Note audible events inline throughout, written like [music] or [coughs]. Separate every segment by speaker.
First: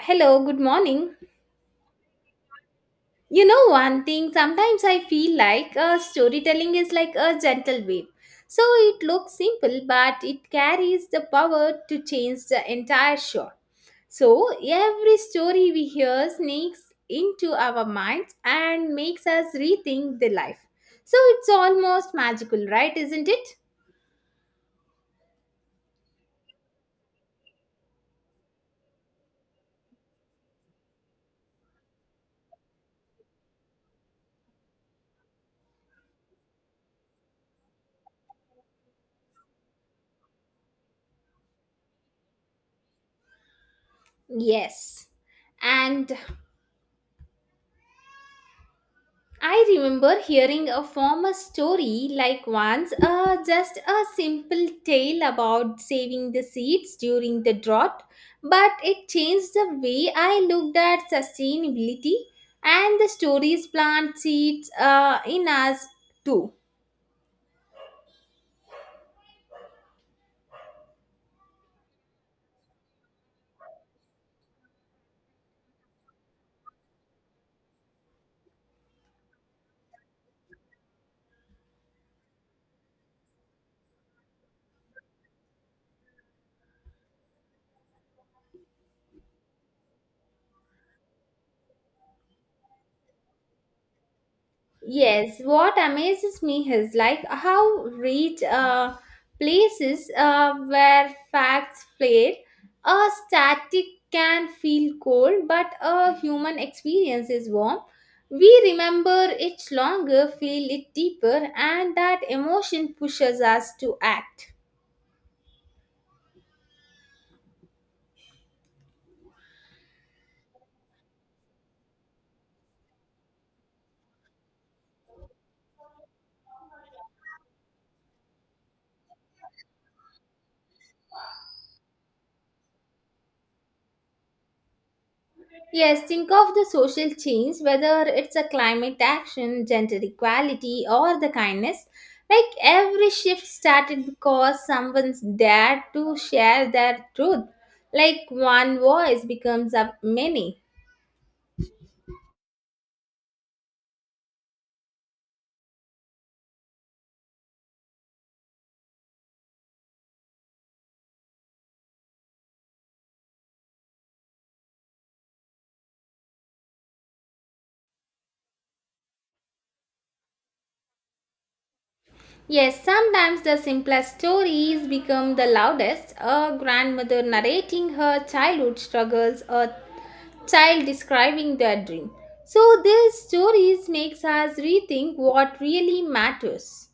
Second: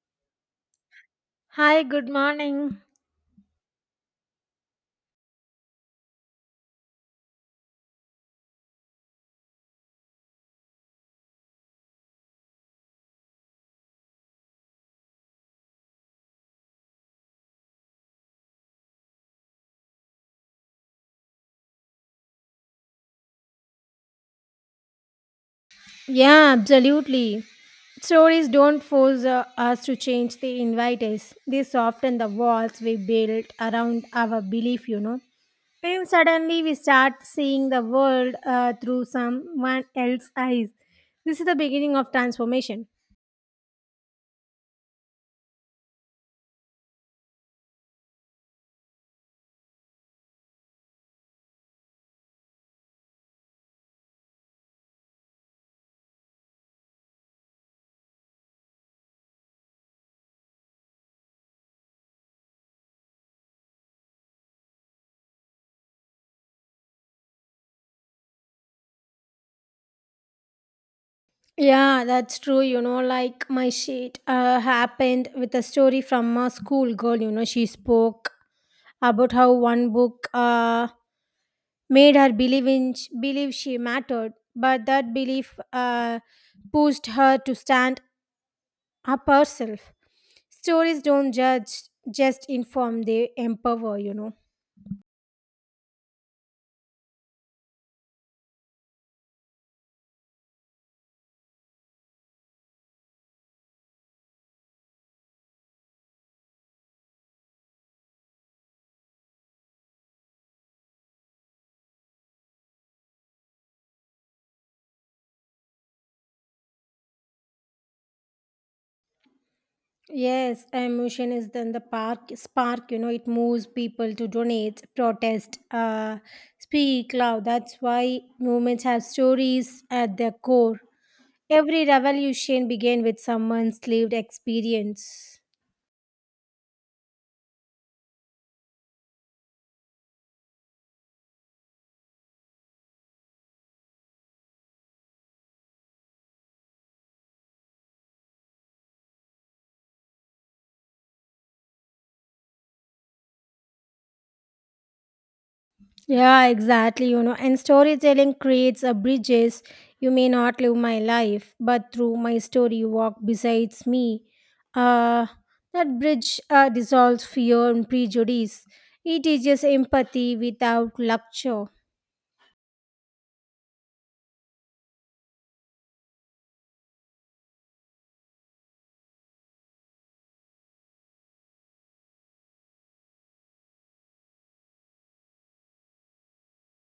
Speaker 1: Hello, good morning.
Speaker 2: Hi, good morning.
Speaker 1: You know, one thing, sometimes I feel like storytelling is like a gentle wave. So it looks simple, but it carries the power to change the entire show. So every story we hear sneaks into our minds and makes us rethink the life. So it's almost magical, right? Isn't it?
Speaker 2: Yeah, absolutely. Stories don't force us to change, they invite us. They soften the walls we build around our belief, And suddenly we start seeing the world through someone else's eyes. This is the beginning of transformation.
Speaker 1: Yes. And I remember hearing a former story like once, just a simple tale about saving the seeds during the drought, but it changed the way I looked at sustainability, and the stories plant seeds in us too.
Speaker 2: Yeah, that's true. You know, like my shit happened with a story from a school girl. You know, she spoke about how one book. Made her believe in believe she mattered, but that belief pushed her to stand up herself. Stories don't judge, just inform, they empower,
Speaker 1: Yes, what amazes me is like how rich places where facts fade, a static can feel cold, but a human experience is warm. We remember it longer, feel it deeper, and that emotion pushes us to act.
Speaker 2: yes, emotion is then the park spark, you know, it moves people to donate, protest, speak loud. That's why movements have stories at their core. Every revolution began with someone's lived experience.
Speaker 1: Yes, think of the social change, whether it's a climate action, gender equality, or the kindness. Like every shift started because someone's dared to share their truth. Like one voice becomes a many.
Speaker 2: Yeah, exactly. You know, and storytelling creates a bridges. You may not live my life, but through my story, you walk besides me. Uh, that bridge dissolves fear and prejudice. It teaches empathy without lecture.
Speaker 1: Yes, sometimes the simplest stories become the loudest. A grandmother narrating her childhood struggles, a child describing their dream. So these stories makes us rethink what really matters.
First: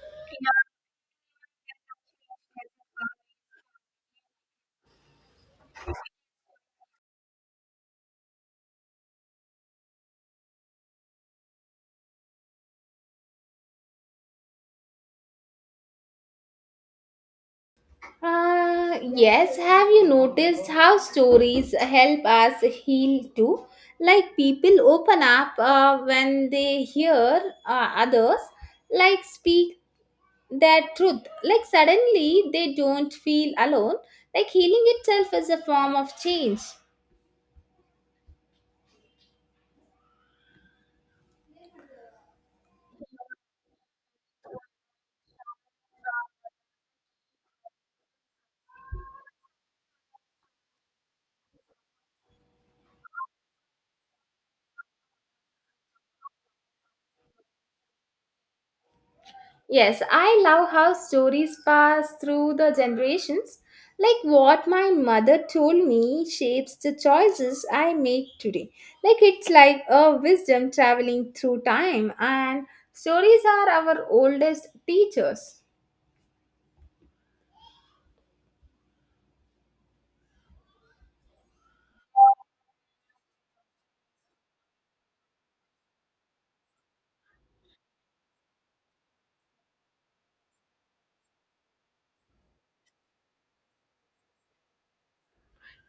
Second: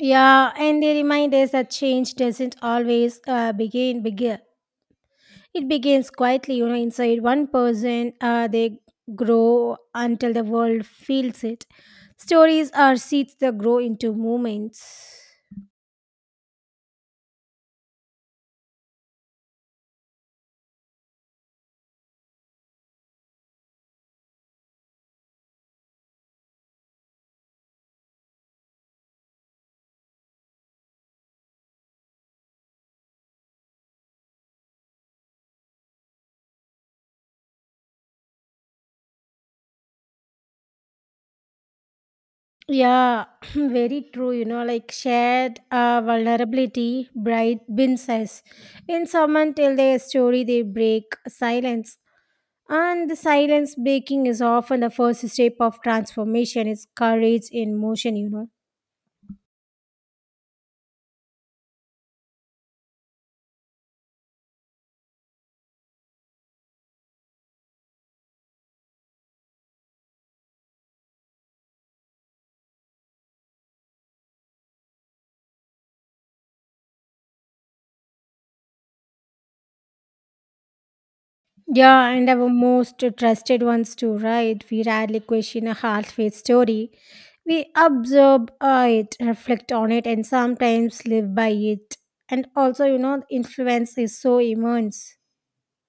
Speaker 2: Yeah, and they remind us that change doesn't always begin bigger. It begins quietly, you know, inside one person. They grow until the world feels it. Stories are seeds that grow into movements.
Speaker 1: Yes, have you noticed how stories help us heal too? Like people open up when they hear others like speak their truth. Like suddenly they don't feel alone. Like healing itself is a form of change.
Speaker 2: Yeah, [clears throat] very true. You know, like shared vulnerability, bright bin says. When someone tell their story, they break silence. And the silence breaking is often the first step of transformation. It's courage in motion, you know.
Speaker 1: Yes, I love how stories pass through the generations. Like what my mother told me shapes the choices I make today. Like it's like a wisdom traveling through time, and stories are our oldest teachers.
Speaker 2: Yeah, and our most trusted ones too, right? We rarely question a hard-faced story. We observe it, reflect on it, and sometimes live by it. And also, you know, influence is so immense.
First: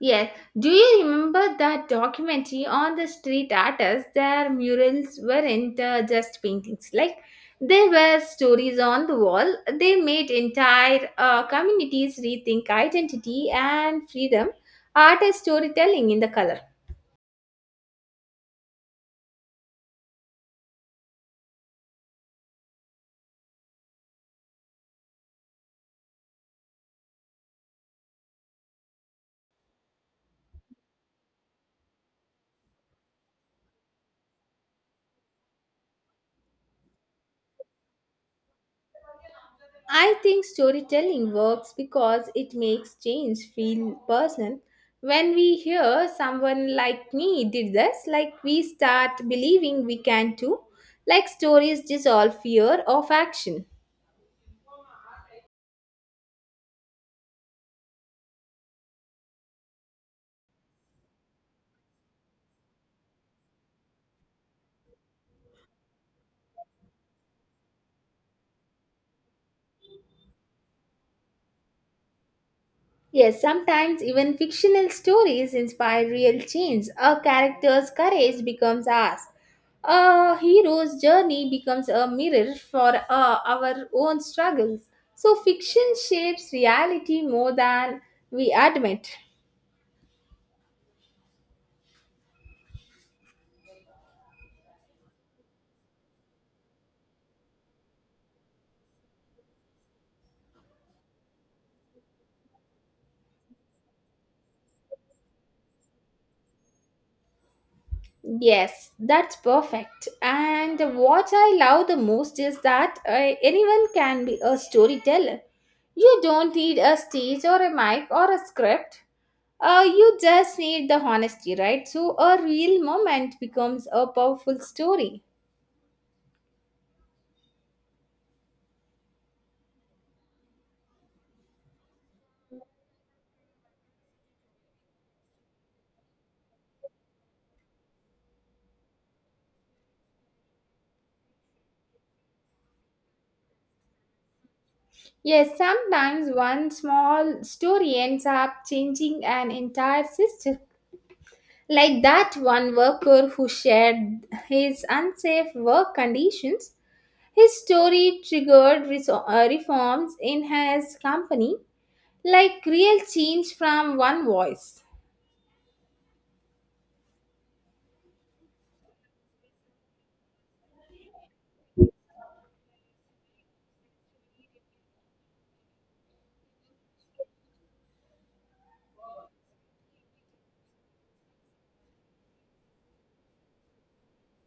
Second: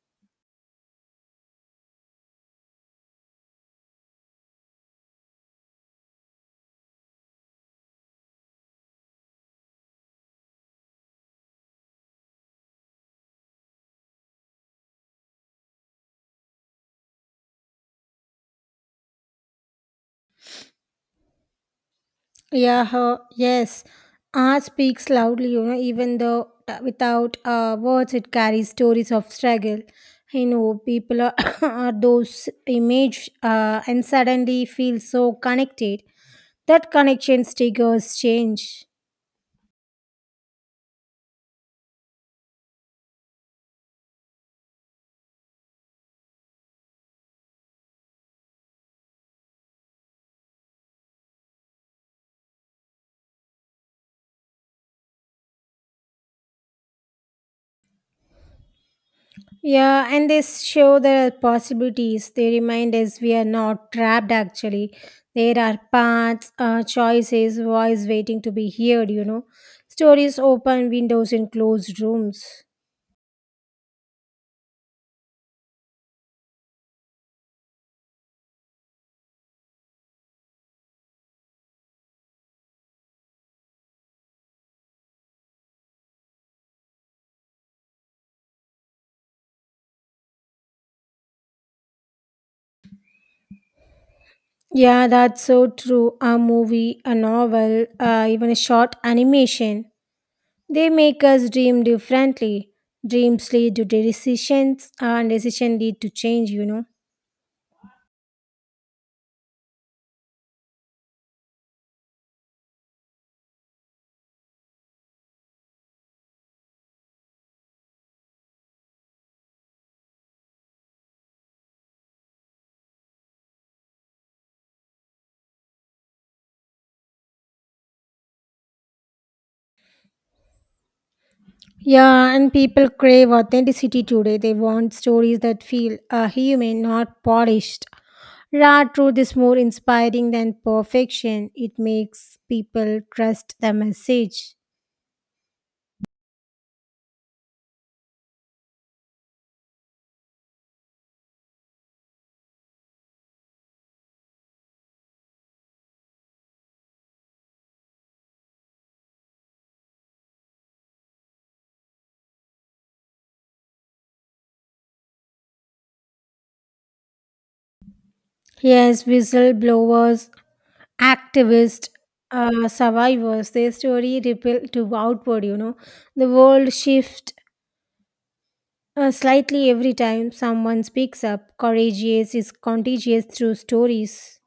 Speaker 1: Yes. Do you remember that documentary on the street artists? Their murals weren't just paintings. Like, they were stories on the wall. They made entire communities rethink identity and freedom, art as storytelling in the color.
Speaker 2: Yeah, her, yes. Art speaks loudly, you know, even though without words, it carries stories of struggle. You know, people are, [coughs] are those image and suddenly feel so connected. That connection triggers change.
Speaker 1: I think storytelling works because it makes change feel personal. When we hear someone like me did this, like we start believing we can too, like stories dissolve fear of action.
Speaker 2: Yeah, and they show the possibilities. They remind us we are not trapped actually. There are paths, choices, voice waiting to be heard, you know. Stories open windows in closed rooms.
Speaker 1: Yes, sometimes even fictional stories inspire real change. A character's courage becomes ours. A hero's journey becomes a mirror for our own struggles. So, fiction shapes reality more than we admit.
Speaker 2: Yeah, that's so true. A movie, a novel, even a short animation. They make us dream differently. Dreams lead to decisions, and decision lead to change, you know.
Speaker 1: Yes, that's perfect. And what I love the most is that anyone can be a storyteller. You don't need a stage or a mic or a script. You just need the honesty, right? So a real moment becomes a powerful story.
Speaker 2: Yeah, and people crave authenticity today. They want stories that feel human, not polished. Raw truth is more inspiring than perfection. It makes people trust the message.
Speaker 1: Yes, sometimes one small story ends up changing an entire system. Like that one worker who shared his unsafe work conditions. His story triggered reforms in his company, like real change from one voice.
Speaker 2: Yes, whistleblowers, activists, survivors, their story ripple to outward, you know. The world shifts slightly every time someone speaks up. Courageous is contagious through stories.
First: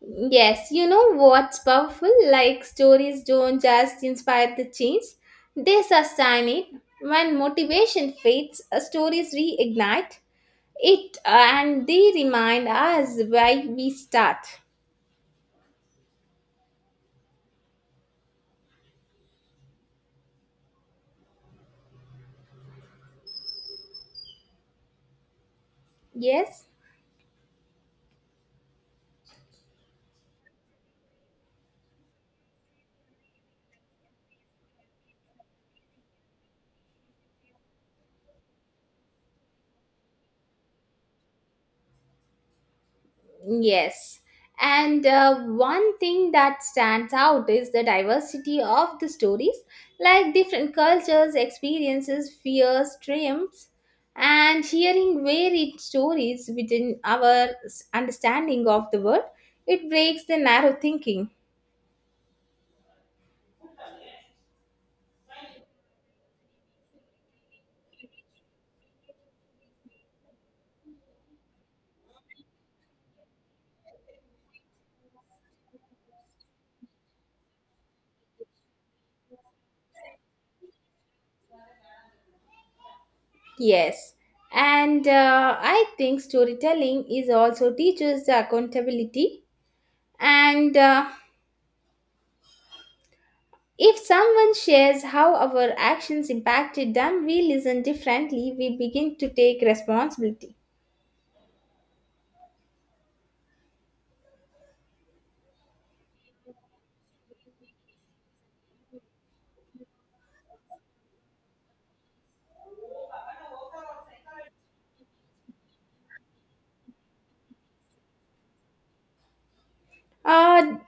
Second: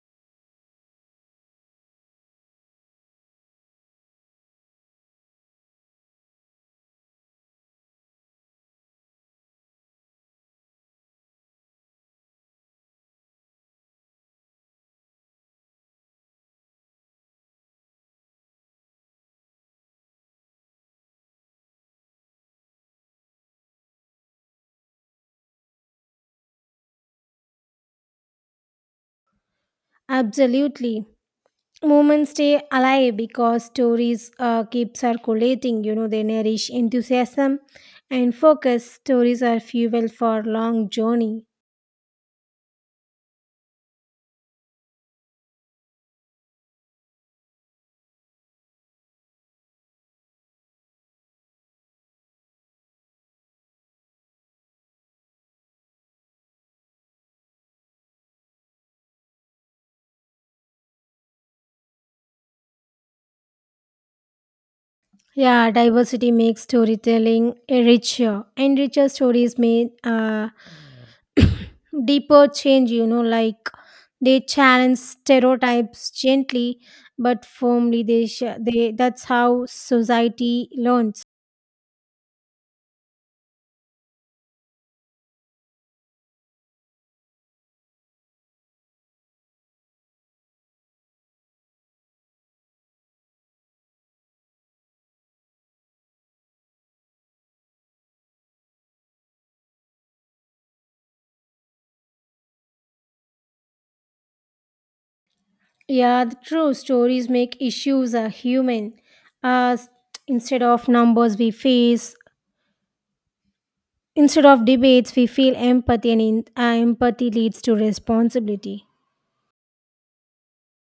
Speaker 1: Yes, you know what's powerful? Like stories don't just inspire the change, they sustain it. When motivation fades, stories reignite it, and they remind us why we start. Yes?
Speaker 2: Absolutely. Moments stay alive because stories keep circulating, you know, they nourish enthusiasm and focus. Stories are fuel for long journey.
Speaker 1: Yes. And one thing that stands out is the diversity of the stories, like different cultures, experiences, fears, dreams, and hearing varied stories within our understanding of the world, it breaks the narrow thinking.
Speaker 2: Yeah, diversity makes storytelling richer, and richer stories may [coughs] [clears throat] deeper change, you know, like they challenge stereotypes gently but firmly. They that's how society learns.
Speaker 1: Yes. And I think storytelling is also teaches the accountability and if someone shares how our actions impacted them, we listen differently, we begin to take responsibility.
Speaker 2: Yeah, the true stories make issues a human. Uh, instead of numbers we face, instead of debates, we feel empathy, and empathy leads to responsibility.
Speaker 1: Uh,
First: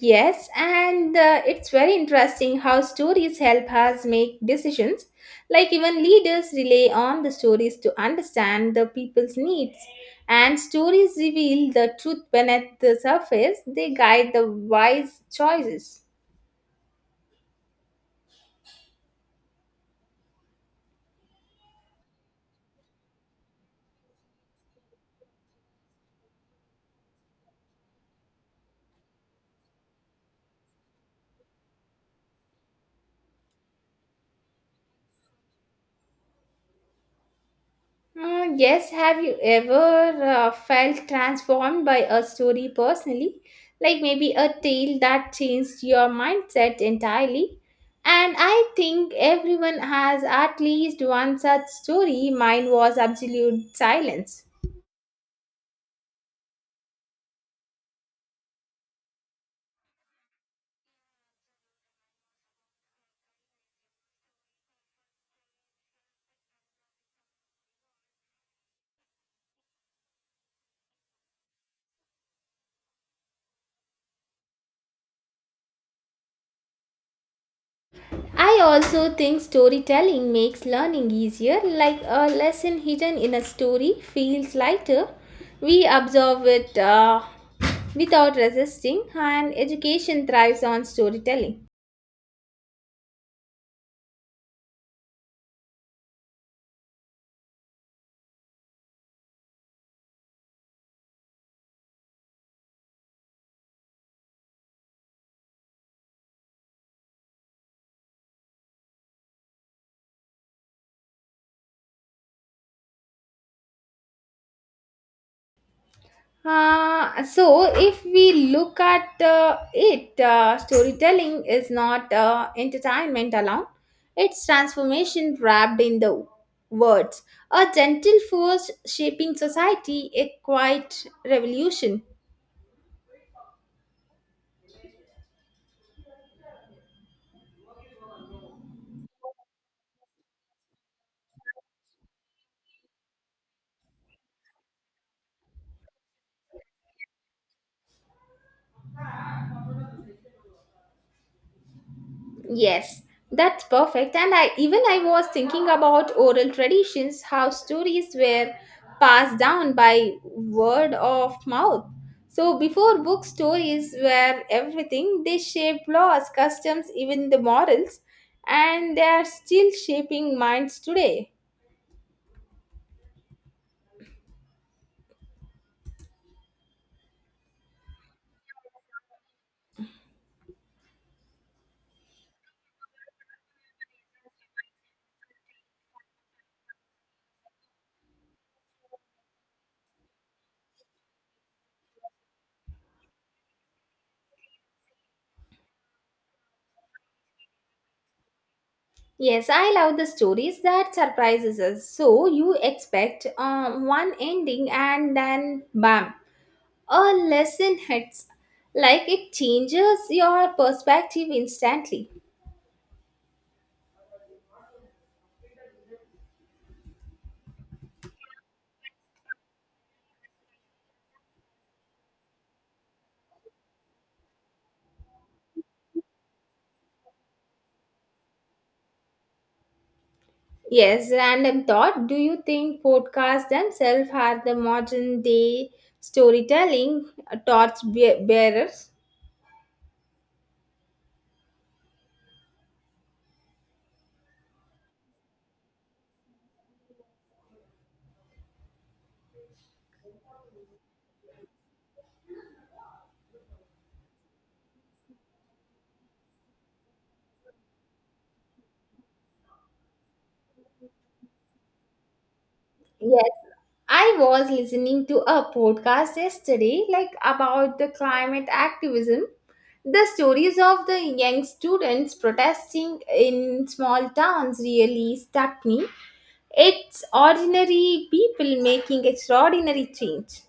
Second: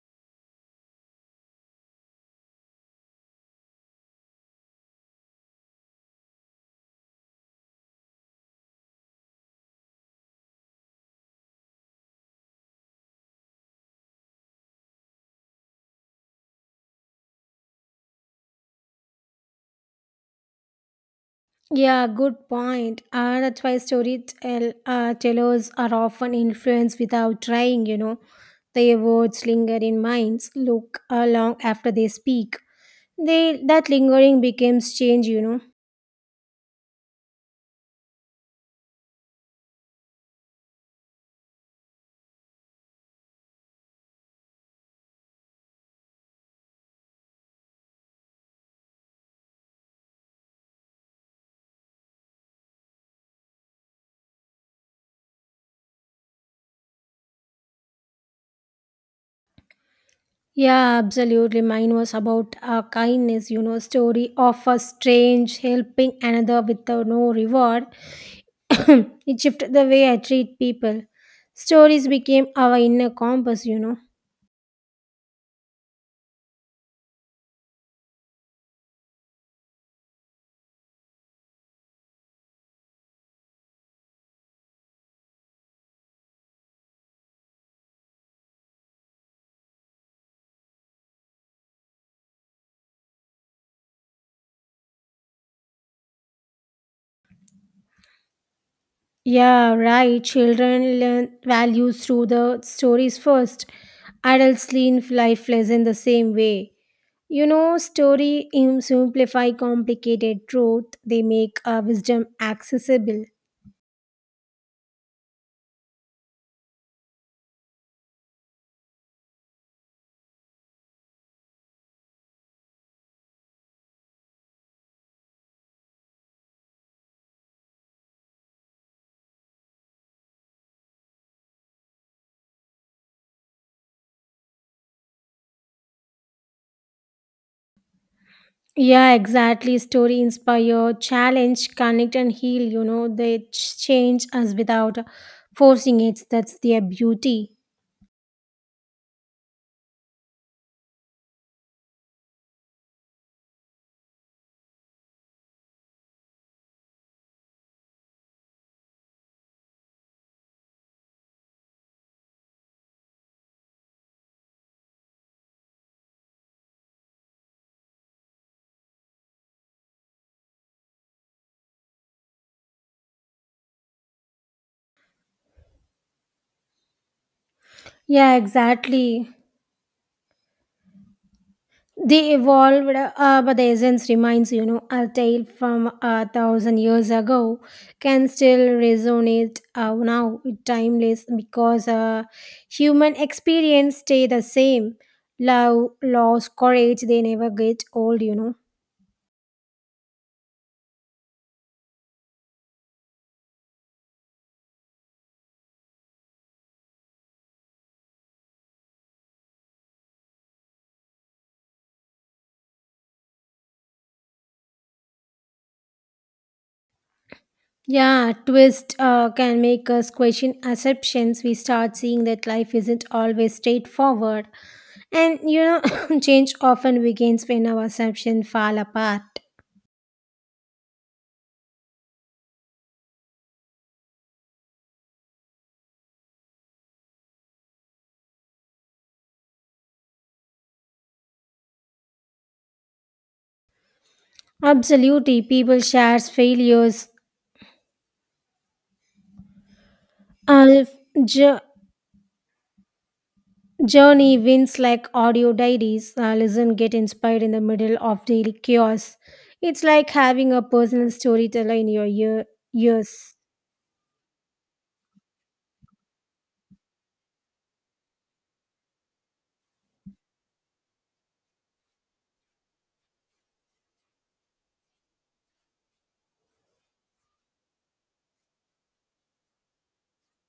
Speaker 1: yes, and it's very interesting how stories help us make decisions. Like, even leaders rely on the stories to understand the people's needs. And stories reveal the truth beneath the surface, they guide the wise choices.
Speaker 2: Yeah, good point. That's why storytell tellers are often influenced without trying. You know, their words linger in minds. Look Long after they speak. They that lingering becomes change. You know.
Speaker 1: Yes, have you ever felt transformed by a story personally? Like maybe a tale that changed your mindset entirely? And I think everyone has at least one such story. Mine was absolute silence.
Speaker 2: Yeah, absolutely. Mine was about kindness, you know, story of a strange helping another without no reward. [coughs] [clears throat] It shifted the way I treat people. Stories became our inner compass, you know.
Speaker 1: I also think storytelling makes learning easier, like a lesson hidden in a story feels lighter. We absorb it without resisting, and education thrives on storytelling.
Speaker 2: Yeah, right. Children learn values through the stories first. Adults lean life lesson the same way. You know, simplify complicated truth. They make wisdom accessible.
Speaker 1: So, if we look at it, storytelling is not entertainment alone, it's transformation wrapped in the words. A gentle force shaping society, a quiet revolution.
Speaker 2: Yeah, exactly. Story inspire, challenge, connect, and heal. You know, change us without forcing it. That's their beauty.
Speaker 1: Yes, that's perfect. And I was thinking about oral traditions, how stories were passed down by word of mouth. So before book stories were everything, they shaped laws, customs, even the morals, and they are still shaping minds today.
Speaker 2: Yeah, exactly. They evolved, but the essence remains, you know, a tale from a thousand years ago can still resonate now, timeless, because human experience stay the same. Love, loss, courage, they never get old, you know.
Speaker 1: Yes, I love the stories that surprises us. So you expect one ending and then bam, a lesson hits like it changes your perspective instantly.
Speaker 2: Yeah, twist can make us question assumptions. We start seeing that life isn't always straightforward, and [coughs] [clears throat] change often begins when our assumptions fall apart.
Speaker 1: Yes, random thought. Do you think podcasts themselves are the modern day storytelling bearers?
Speaker 2: Absolutely, people shares failures. Uh, jo- Journey wins like audio diaries. Listen, get inspired in the middle of daily chaos. It's like having a personal storyteller in your ears.
Speaker 1: Yes, I was listening to a podcast yesterday, like about the climate activism, the stories of the young students protesting in small towns really struck me. It's ordinary people making extraordinary change.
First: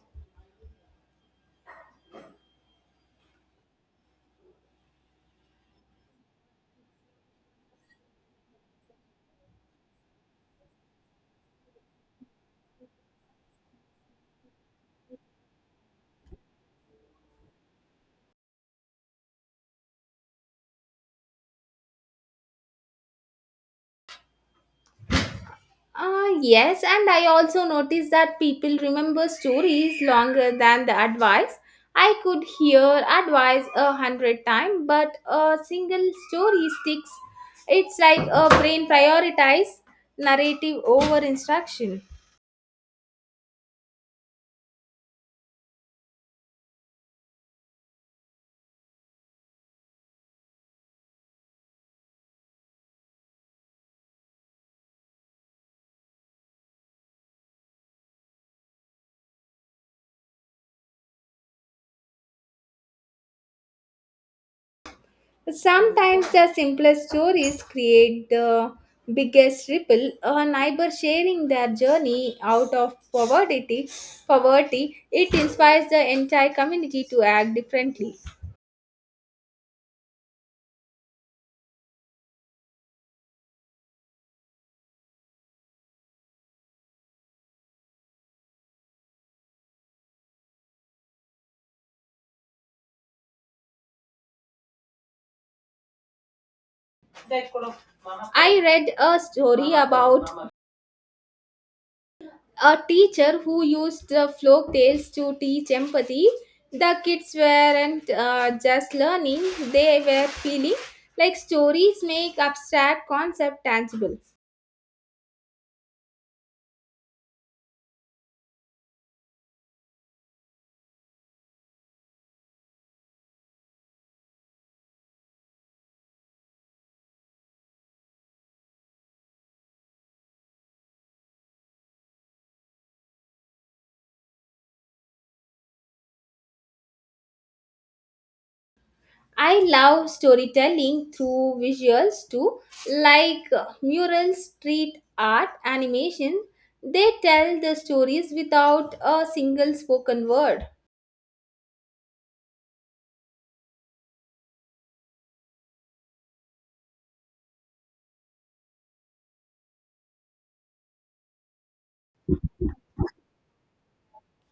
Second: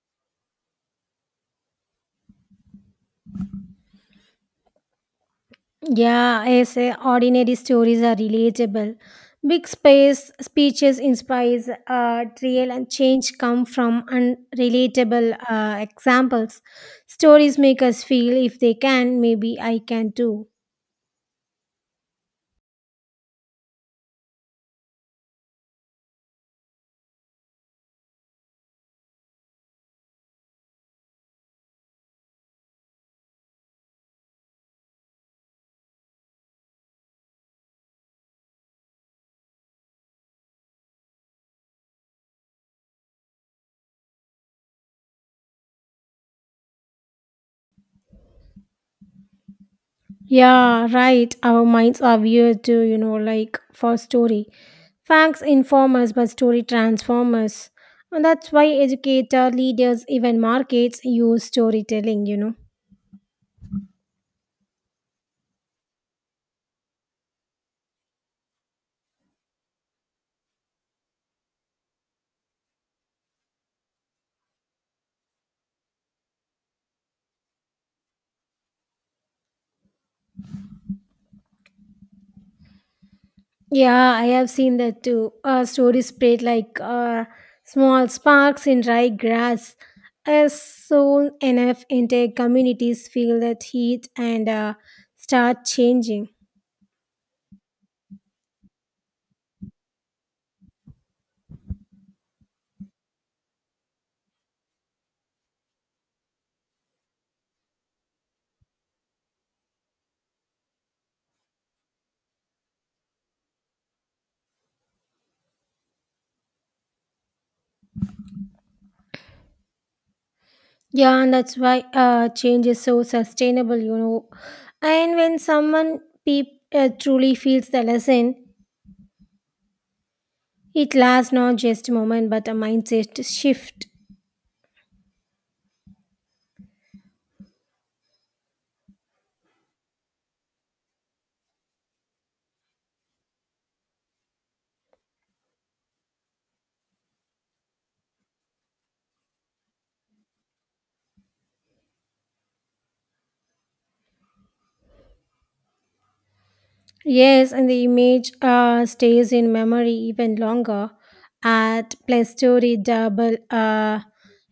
Speaker 2: Yeah, as ordinary stories are relatable. Big space speeches inspires trial, and change come from unrelatable examples. Stories make us feel if they can, maybe I can too.
Speaker 1: Ah, yes, and I also noticed that people remember stories longer than the advice. I could hear advice a hundred times, but a single story sticks. It's like a brain prioritize narrative over instruction.
Speaker 2: Yeah, right. Our minds are weird too, you know, like for story. Facts inform us, but story transform us. And that's why educator, leaders, even markets use storytelling, you know.
Speaker 1: Sometimes the simplest stories create the biggest ripple. A neighbor sharing their journey out of poverty, poverty, it inspires the entire community to act differently.
Speaker 2: Yeah, I have seen that too. Stories spread like small sparks in dry grass. As soon enough, entire communities feel that heat and start changing.
Speaker 1: I read a story about a teacher who used the folk tales to teach empathy. The kids weren't just learning; they were feeling. Like stories make abstract concept tangible.
Speaker 2: Yeah, and that's why change is so sustainable, you know. And when someone peop truly feels the lesson, it lasts not just a moment but a mindset shift.
Speaker 1: I love storytelling through visuals too, like murals, street art, animation. They tell the stories without a single spoken word.
Speaker 2: Yes, and the image stays in memory even longer. At plus story double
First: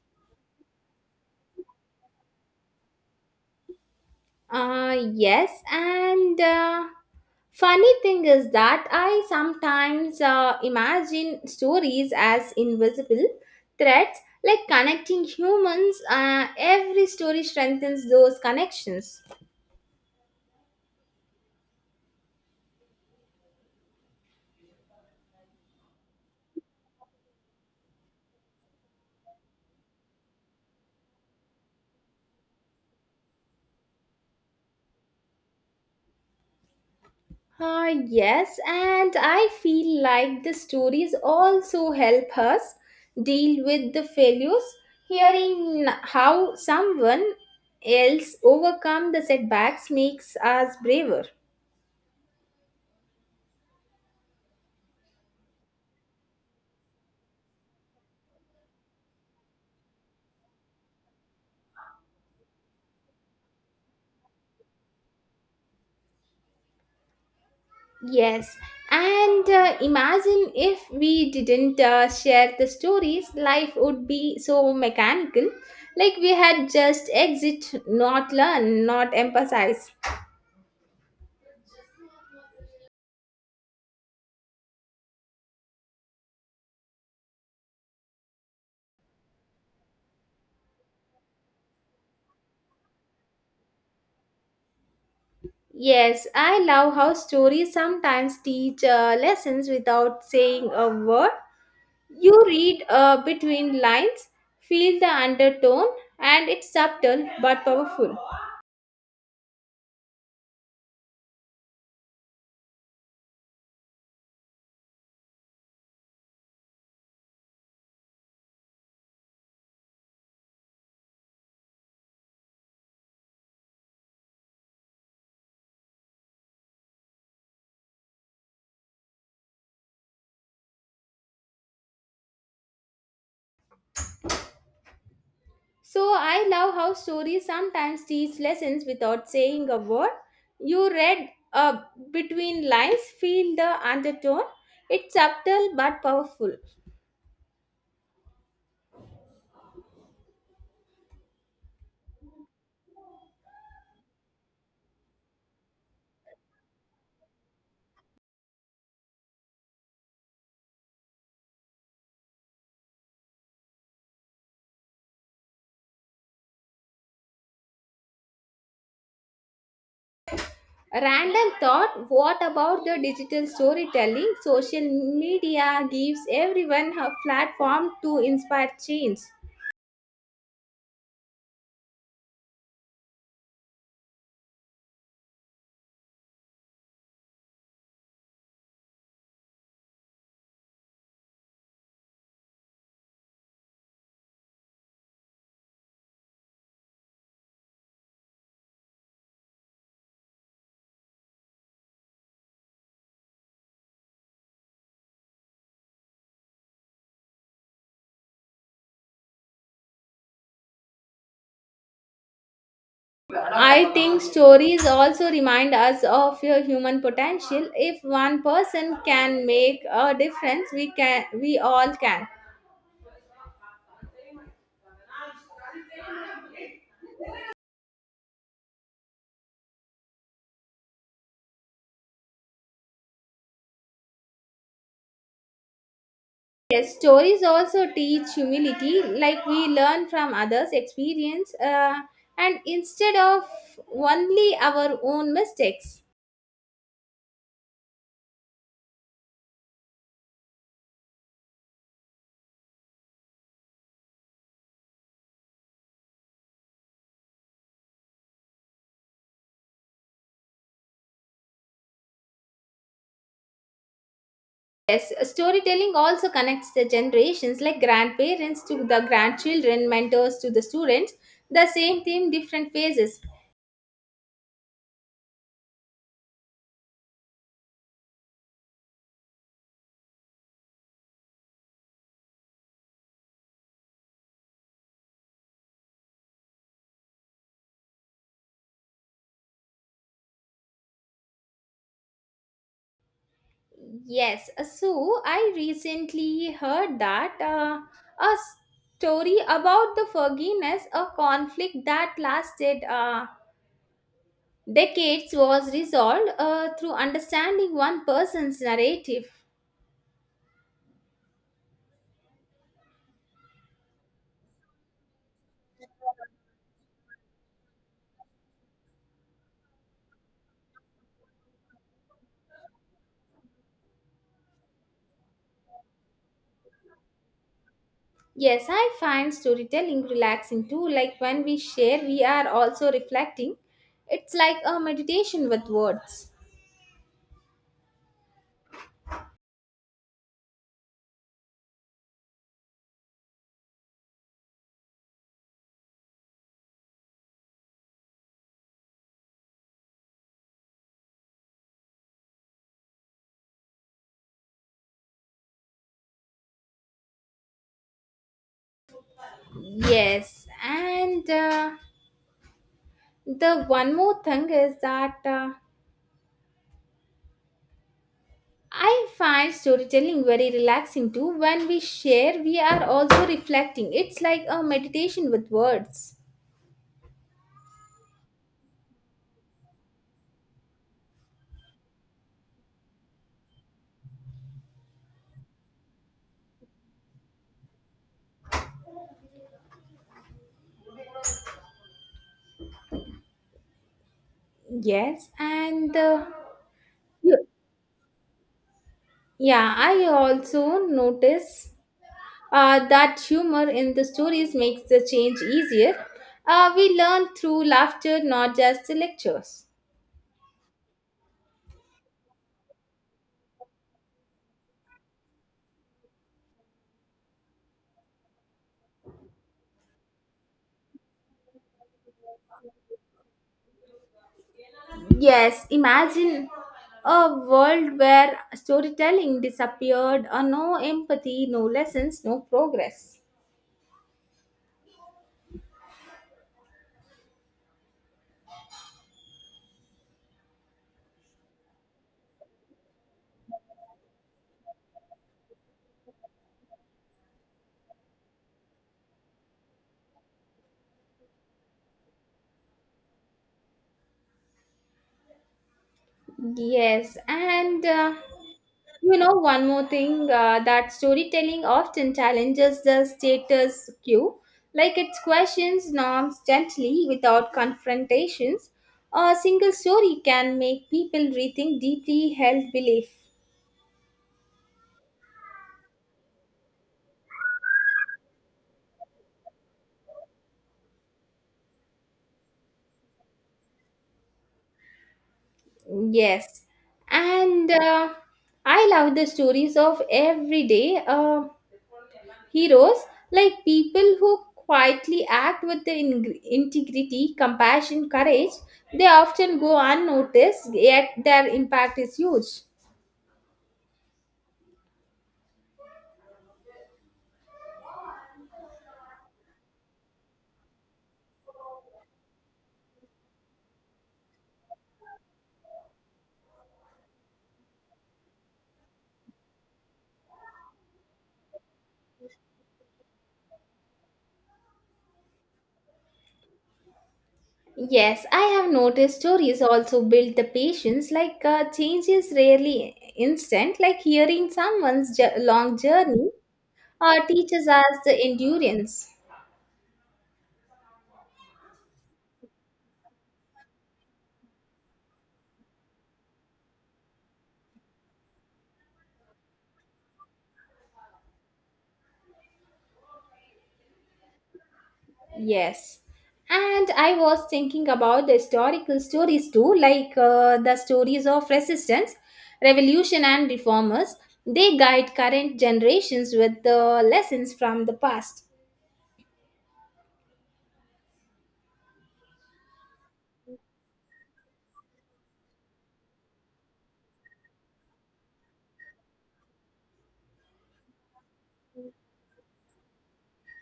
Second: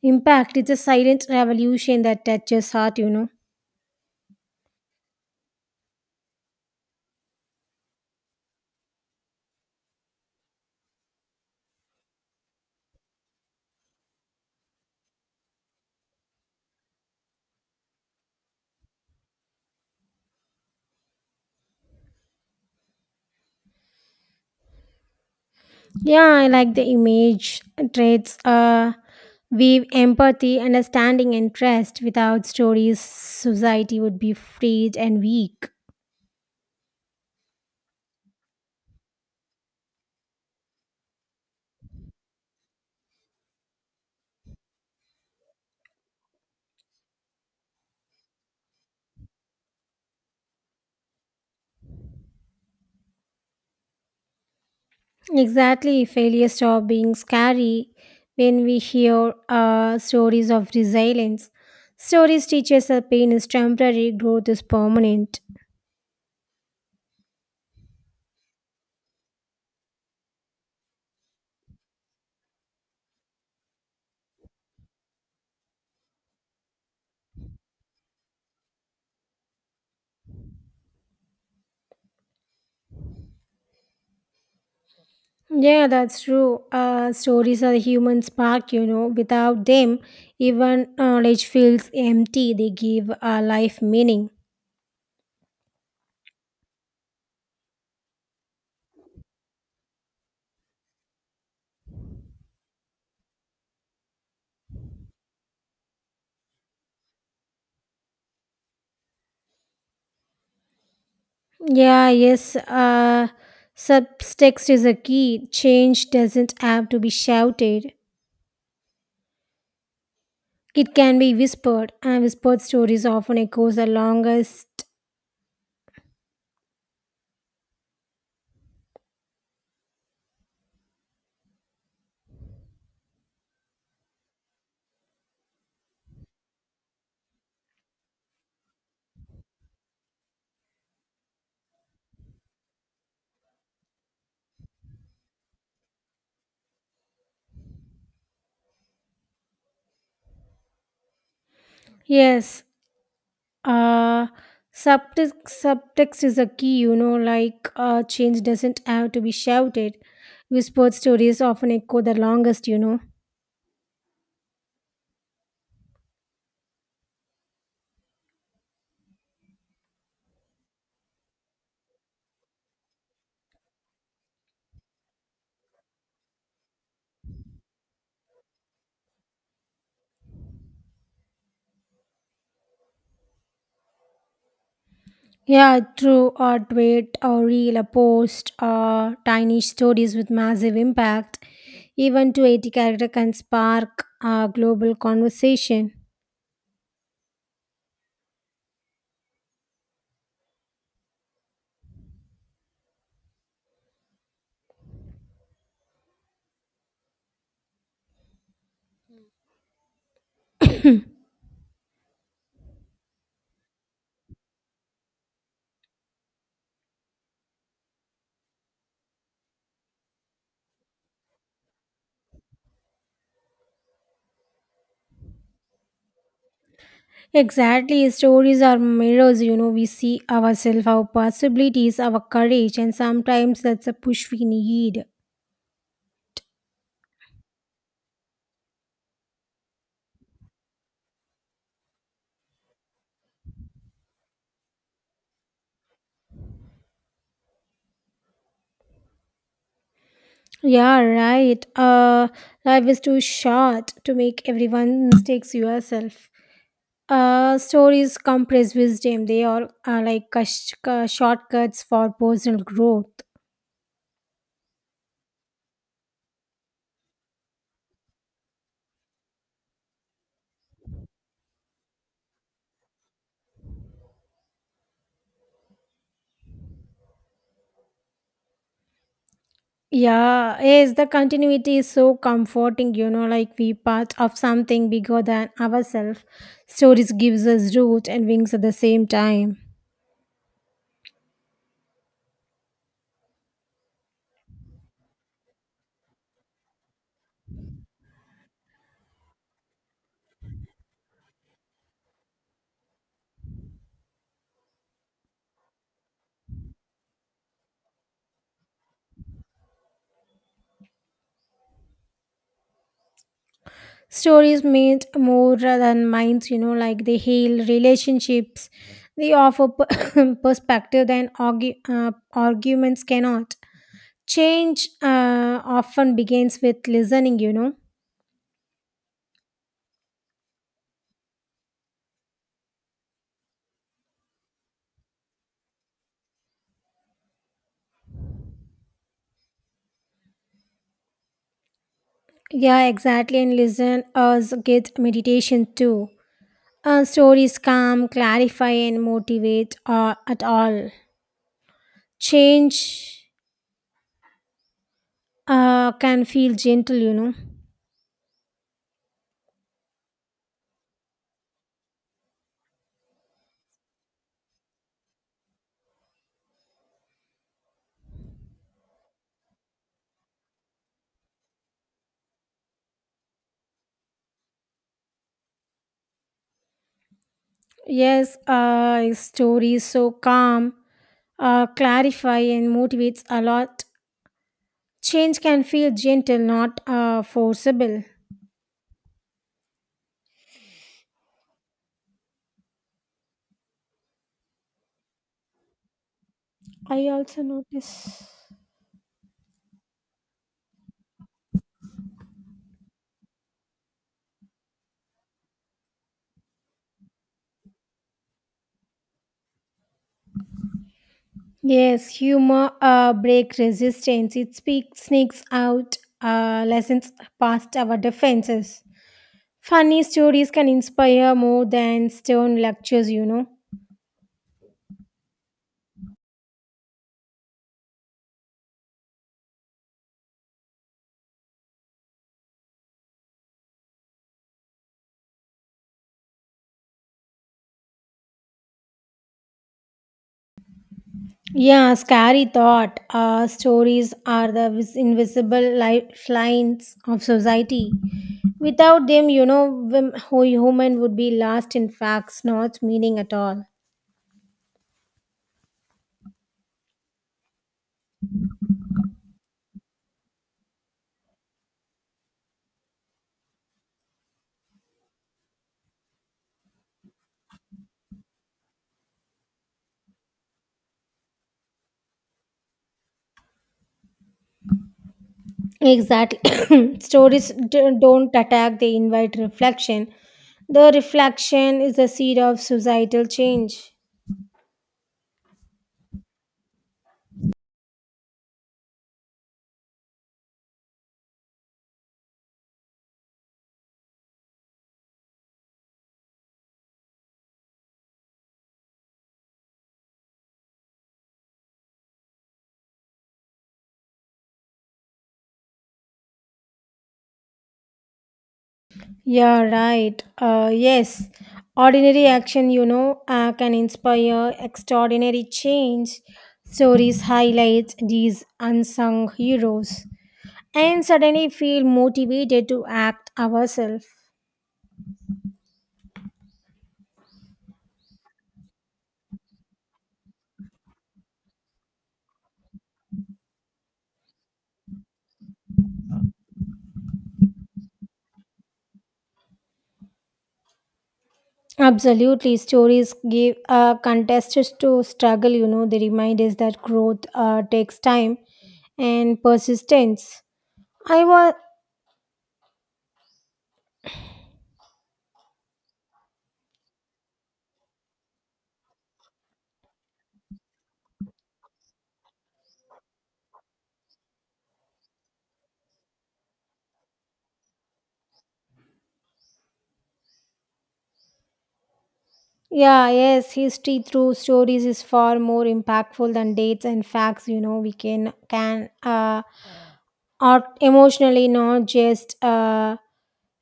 Speaker 2: impact, it's a silent revolution that touches heart, you know.
Speaker 1: Yes, and funny thing is that I sometimes imagine stories as invisible threads, like connecting humans. Every story strengthens those connections.
Speaker 2: Yeah, I like the image traits. Weave empathy, understanding, and trust. Without stories, society would be frayed and weak.
Speaker 1: Yes, and I feel like the stories also help us deal with the failures. Hearing how someone else overcome the setbacks makes us braver.
Speaker 2: Exactly, failure stop being scary when we hear stories of resilience. Stories teach us that pain is temporary, growth is permanent.
Speaker 1: Yes, and imagine if we didn't share the stories, life would be so mechanical. Like we had just exit, not learn, not emphasize.
Speaker 2: Yeah, that's true. Stories are the human spark, you know. Without them, even knowledge feels empty. They give our life meaning.
Speaker 1: Yes, I love how stories sometimes teach lessons without saying a word. You read between lines, feel the undertone, and it's subtle but powerful.
Speaker 2: Yeah, yes. Subtext is a key. Change doesn't have to be shouted. It can be whispered, and whispered stories often echoes the longest.
Speaker 1: So I love how stories sometimes teach lessons without saying a word. You read between lines, feel the undertone. It's subtle but powerful.
Speaker 2: Yes, uh, subtext is a key, you know, like change doesn't have to be shouted. Whispered stories often echo the longest, you know.
Speaker 1: Random thought, what about the digital storytelling? Social media gives everyone a platform to inspire change.
Speaker 2: Yeah, true. A tweet, a reel, a post, or tiny stories with massive impact. Even 280 character can spark a global conversation.
Speaker 1: I think stories also remind us of your human potential. If one person can make a difference, we all can.
Speaker 2: Exactly, stories are mirrors, you know, we see ourselves, our possibilities, our courage, and sometimes that's a push we need.
Speaker 1: Yes, stories also teach humility, like we learn from others' experience and instead of only our own mistakes.
Speaker 2: Yeah, right. Life is too short to make everyone mistakes yourself. Stories compress wisdom. They are like shortcuts for personal growth.
Speaker 1: Yes, storytelling also connects the generations like grandparents to the grandchildren, mentors to the students, the same theme, different phases.
Speaker 2: Yeah, yes, the continuity is so comforting, you know, like we part of something bigger than ourselves. Stories gives us roots and wings at the same time.
Speaker 1: Yes, so I recently heard that a story about the forgiveness, a conflict that lasted decades, was resolved through understanding one person's narrative.
Speaker 2: Stories mean more than minds, you know, like they heal relationships. [coughs] Perspective than arguments cannot. Change often begins with listening, you know.
Speaker 1: Yes, I find storytelling relaxing too. Like when we share, we are also reflecting. It's like a meditation with words.
Speaker 2: Yeah, exactly, and listen us get meditation too. Stories calm, clarify, and motivate at all. Change can feel gentle, you know.
Speaker 1: Yes, and the one more thing is that I find storytelling very relaxing too. When we share, we are also reflecting. It's like a meditation with words.
Speaker 2: Yes, stories so calm, clarify, and motivates a lot. Change can feel gentle, not forcible.
Speaker 1: Yes, and
Speaker 2: I also
Speaker 1: you-
Speaker 2: notice.
Speaker 1: yeah, I also notice that humor in the stories makes the change easier. We learn through laughter, not just the lectures.
Speaker 2: Yes, humor break resistance. It speaks, sneaks out, lessons past our defenses. Funny stories can inspire more than stern lectures, you know.
Speaker 1: Yes, imagine a world where storytelling disappeared, or no empathy, no lessons, no progress.
Speaker 2: Yeah, scary thought. Stories are the invisible lifelines of society. Without them, you know, who human would be lost in facts, not meaning at all.
Speaker 1: Yes, and you know, one more thing that storytelling often challenges the status quo, like it questions norms gently without confrontations. A single story can make people rethink deeply held belief.
Speaker 2: Exactly. [coughs] [clears throat] Stories don't attack, they invite reflection. The reflection is the seed of societal change.
Speaker 1: Yes, and I love the stories of every day. Heroes, like people who quietly act with the integrity, compassion, courage, they often go unnoticed, yet their impact is huge.
Speaker 2: Yeah, right. Yes. Ordinary action, you know, can inspire extraordinary change. Stories highlight these unsung heroes and suddenly feel motivated to act ourselves.
Speaker 1: Yes, I have noticed stories also build the patience. Like change is rarely instant. Like hearing someone's long journey teaches us the endurance.
Speaker 2: Absolutely. Stories give contestants to struggle, you know, they remind us that growth takes time and persistence. I was.
Speaker 1: Yes. And I was thinking about the historical stories too, like the stories of resistance, revolution, and reformers. They guide current generations with the lessons from the past.
Speaker 2: Yeah, yes, history through stories is far more impactful than dates and facts. You know, we can art emotionally, not just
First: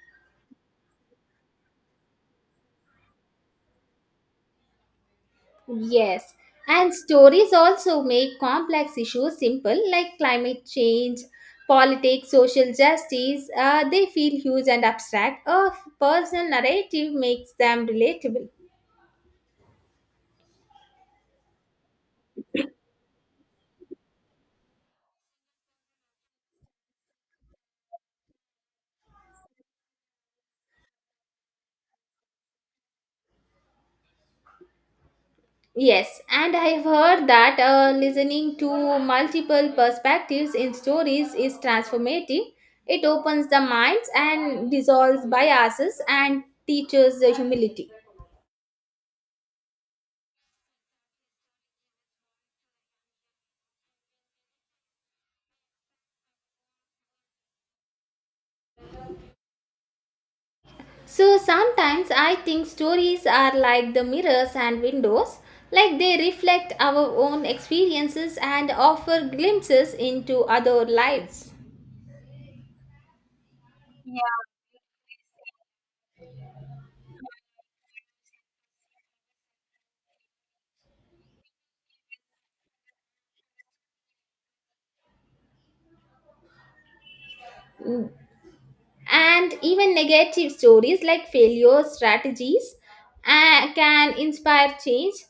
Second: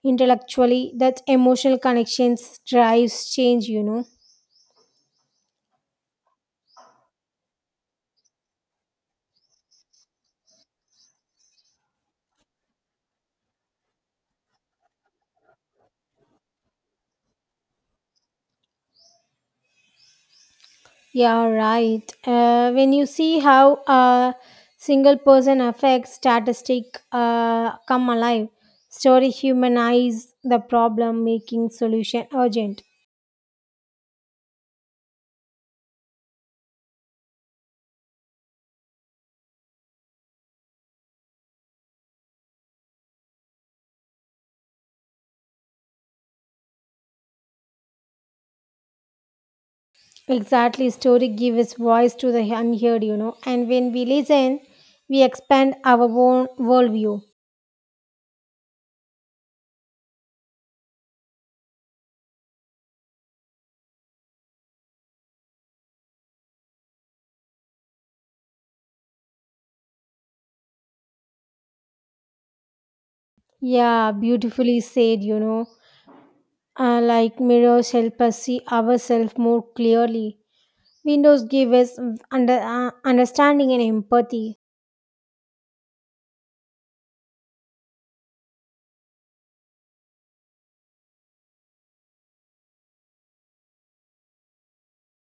Speaker 2: intellectually. That emotional connections drives change. You know.
Speaker 1: Yes. And stories also make complex issues simple, like climate change, politics, social justice. They feel huge and abstract. A personal narrative makes them relatable.
Speaker 2: Yeah, right. When you see how a single person affects statistic come alive, story humanize the problem, making solution urgent.
Speaker 1: Yes, and I've heard that listening to multiple perspectives in stories is transformative. It opens the minds and dissolves biases and teaches the humility.
Speaker 2: Exactly, story gives voice to the unheard, you know, and when we listen, we expand our own worldview.
Speaker 1: So sometimes I think stories are like the mirrors and windows, like they reflect our own experiences and offer glimpses into other lives.
Speaker 2: Yeah, beautifully said, you know. Like mirrors help us see ourselves more clearly. Windows give us understanding and empathy.
Speaker 1: And even negative stories like failure strategies can inspire change.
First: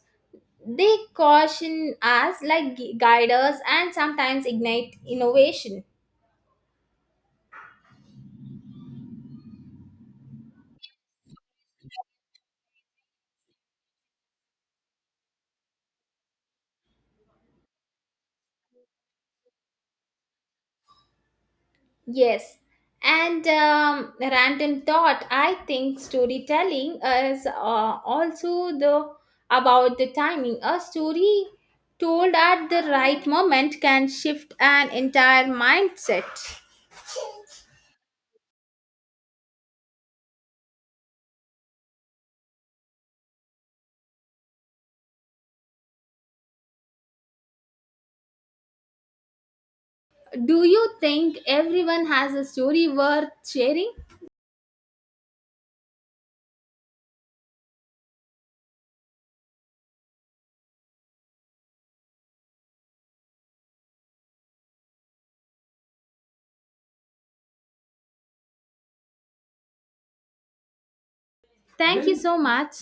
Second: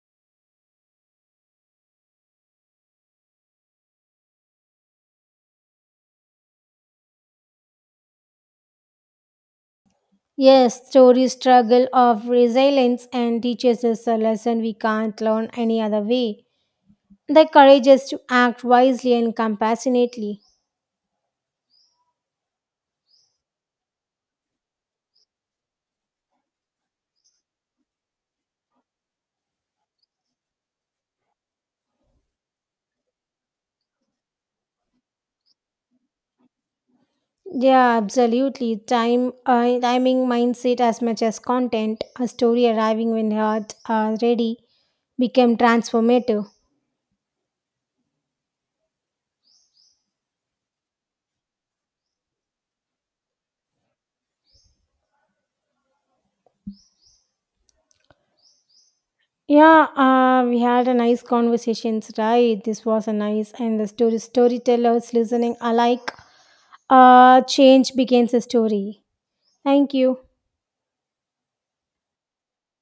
Speaker 1: They caution us, like guide us and sometimes ignite innovation.
Speaker 2: Yes, story struggle of resilience and teaches us a lesson we can't learn any other way. They encourage us to act wisely and compassionately.
Speaker 1: Yes, and random thought, I think storytelling is also the about the timing. A story told at the right moment can shift an entire mindset.
Speaker 2: Yeah, absolutely. Timing, mindset, as much as content, a story arriving when heart are ready became transformative.
Speaker 1: Do you think everyone has a story worth sharing?
Speaker 2: Yeah, we had a nice conversations, right? This was a nice, and the storytellers listening alike. Change begins a story. Thank you.
Speaker 1: Thank you so much.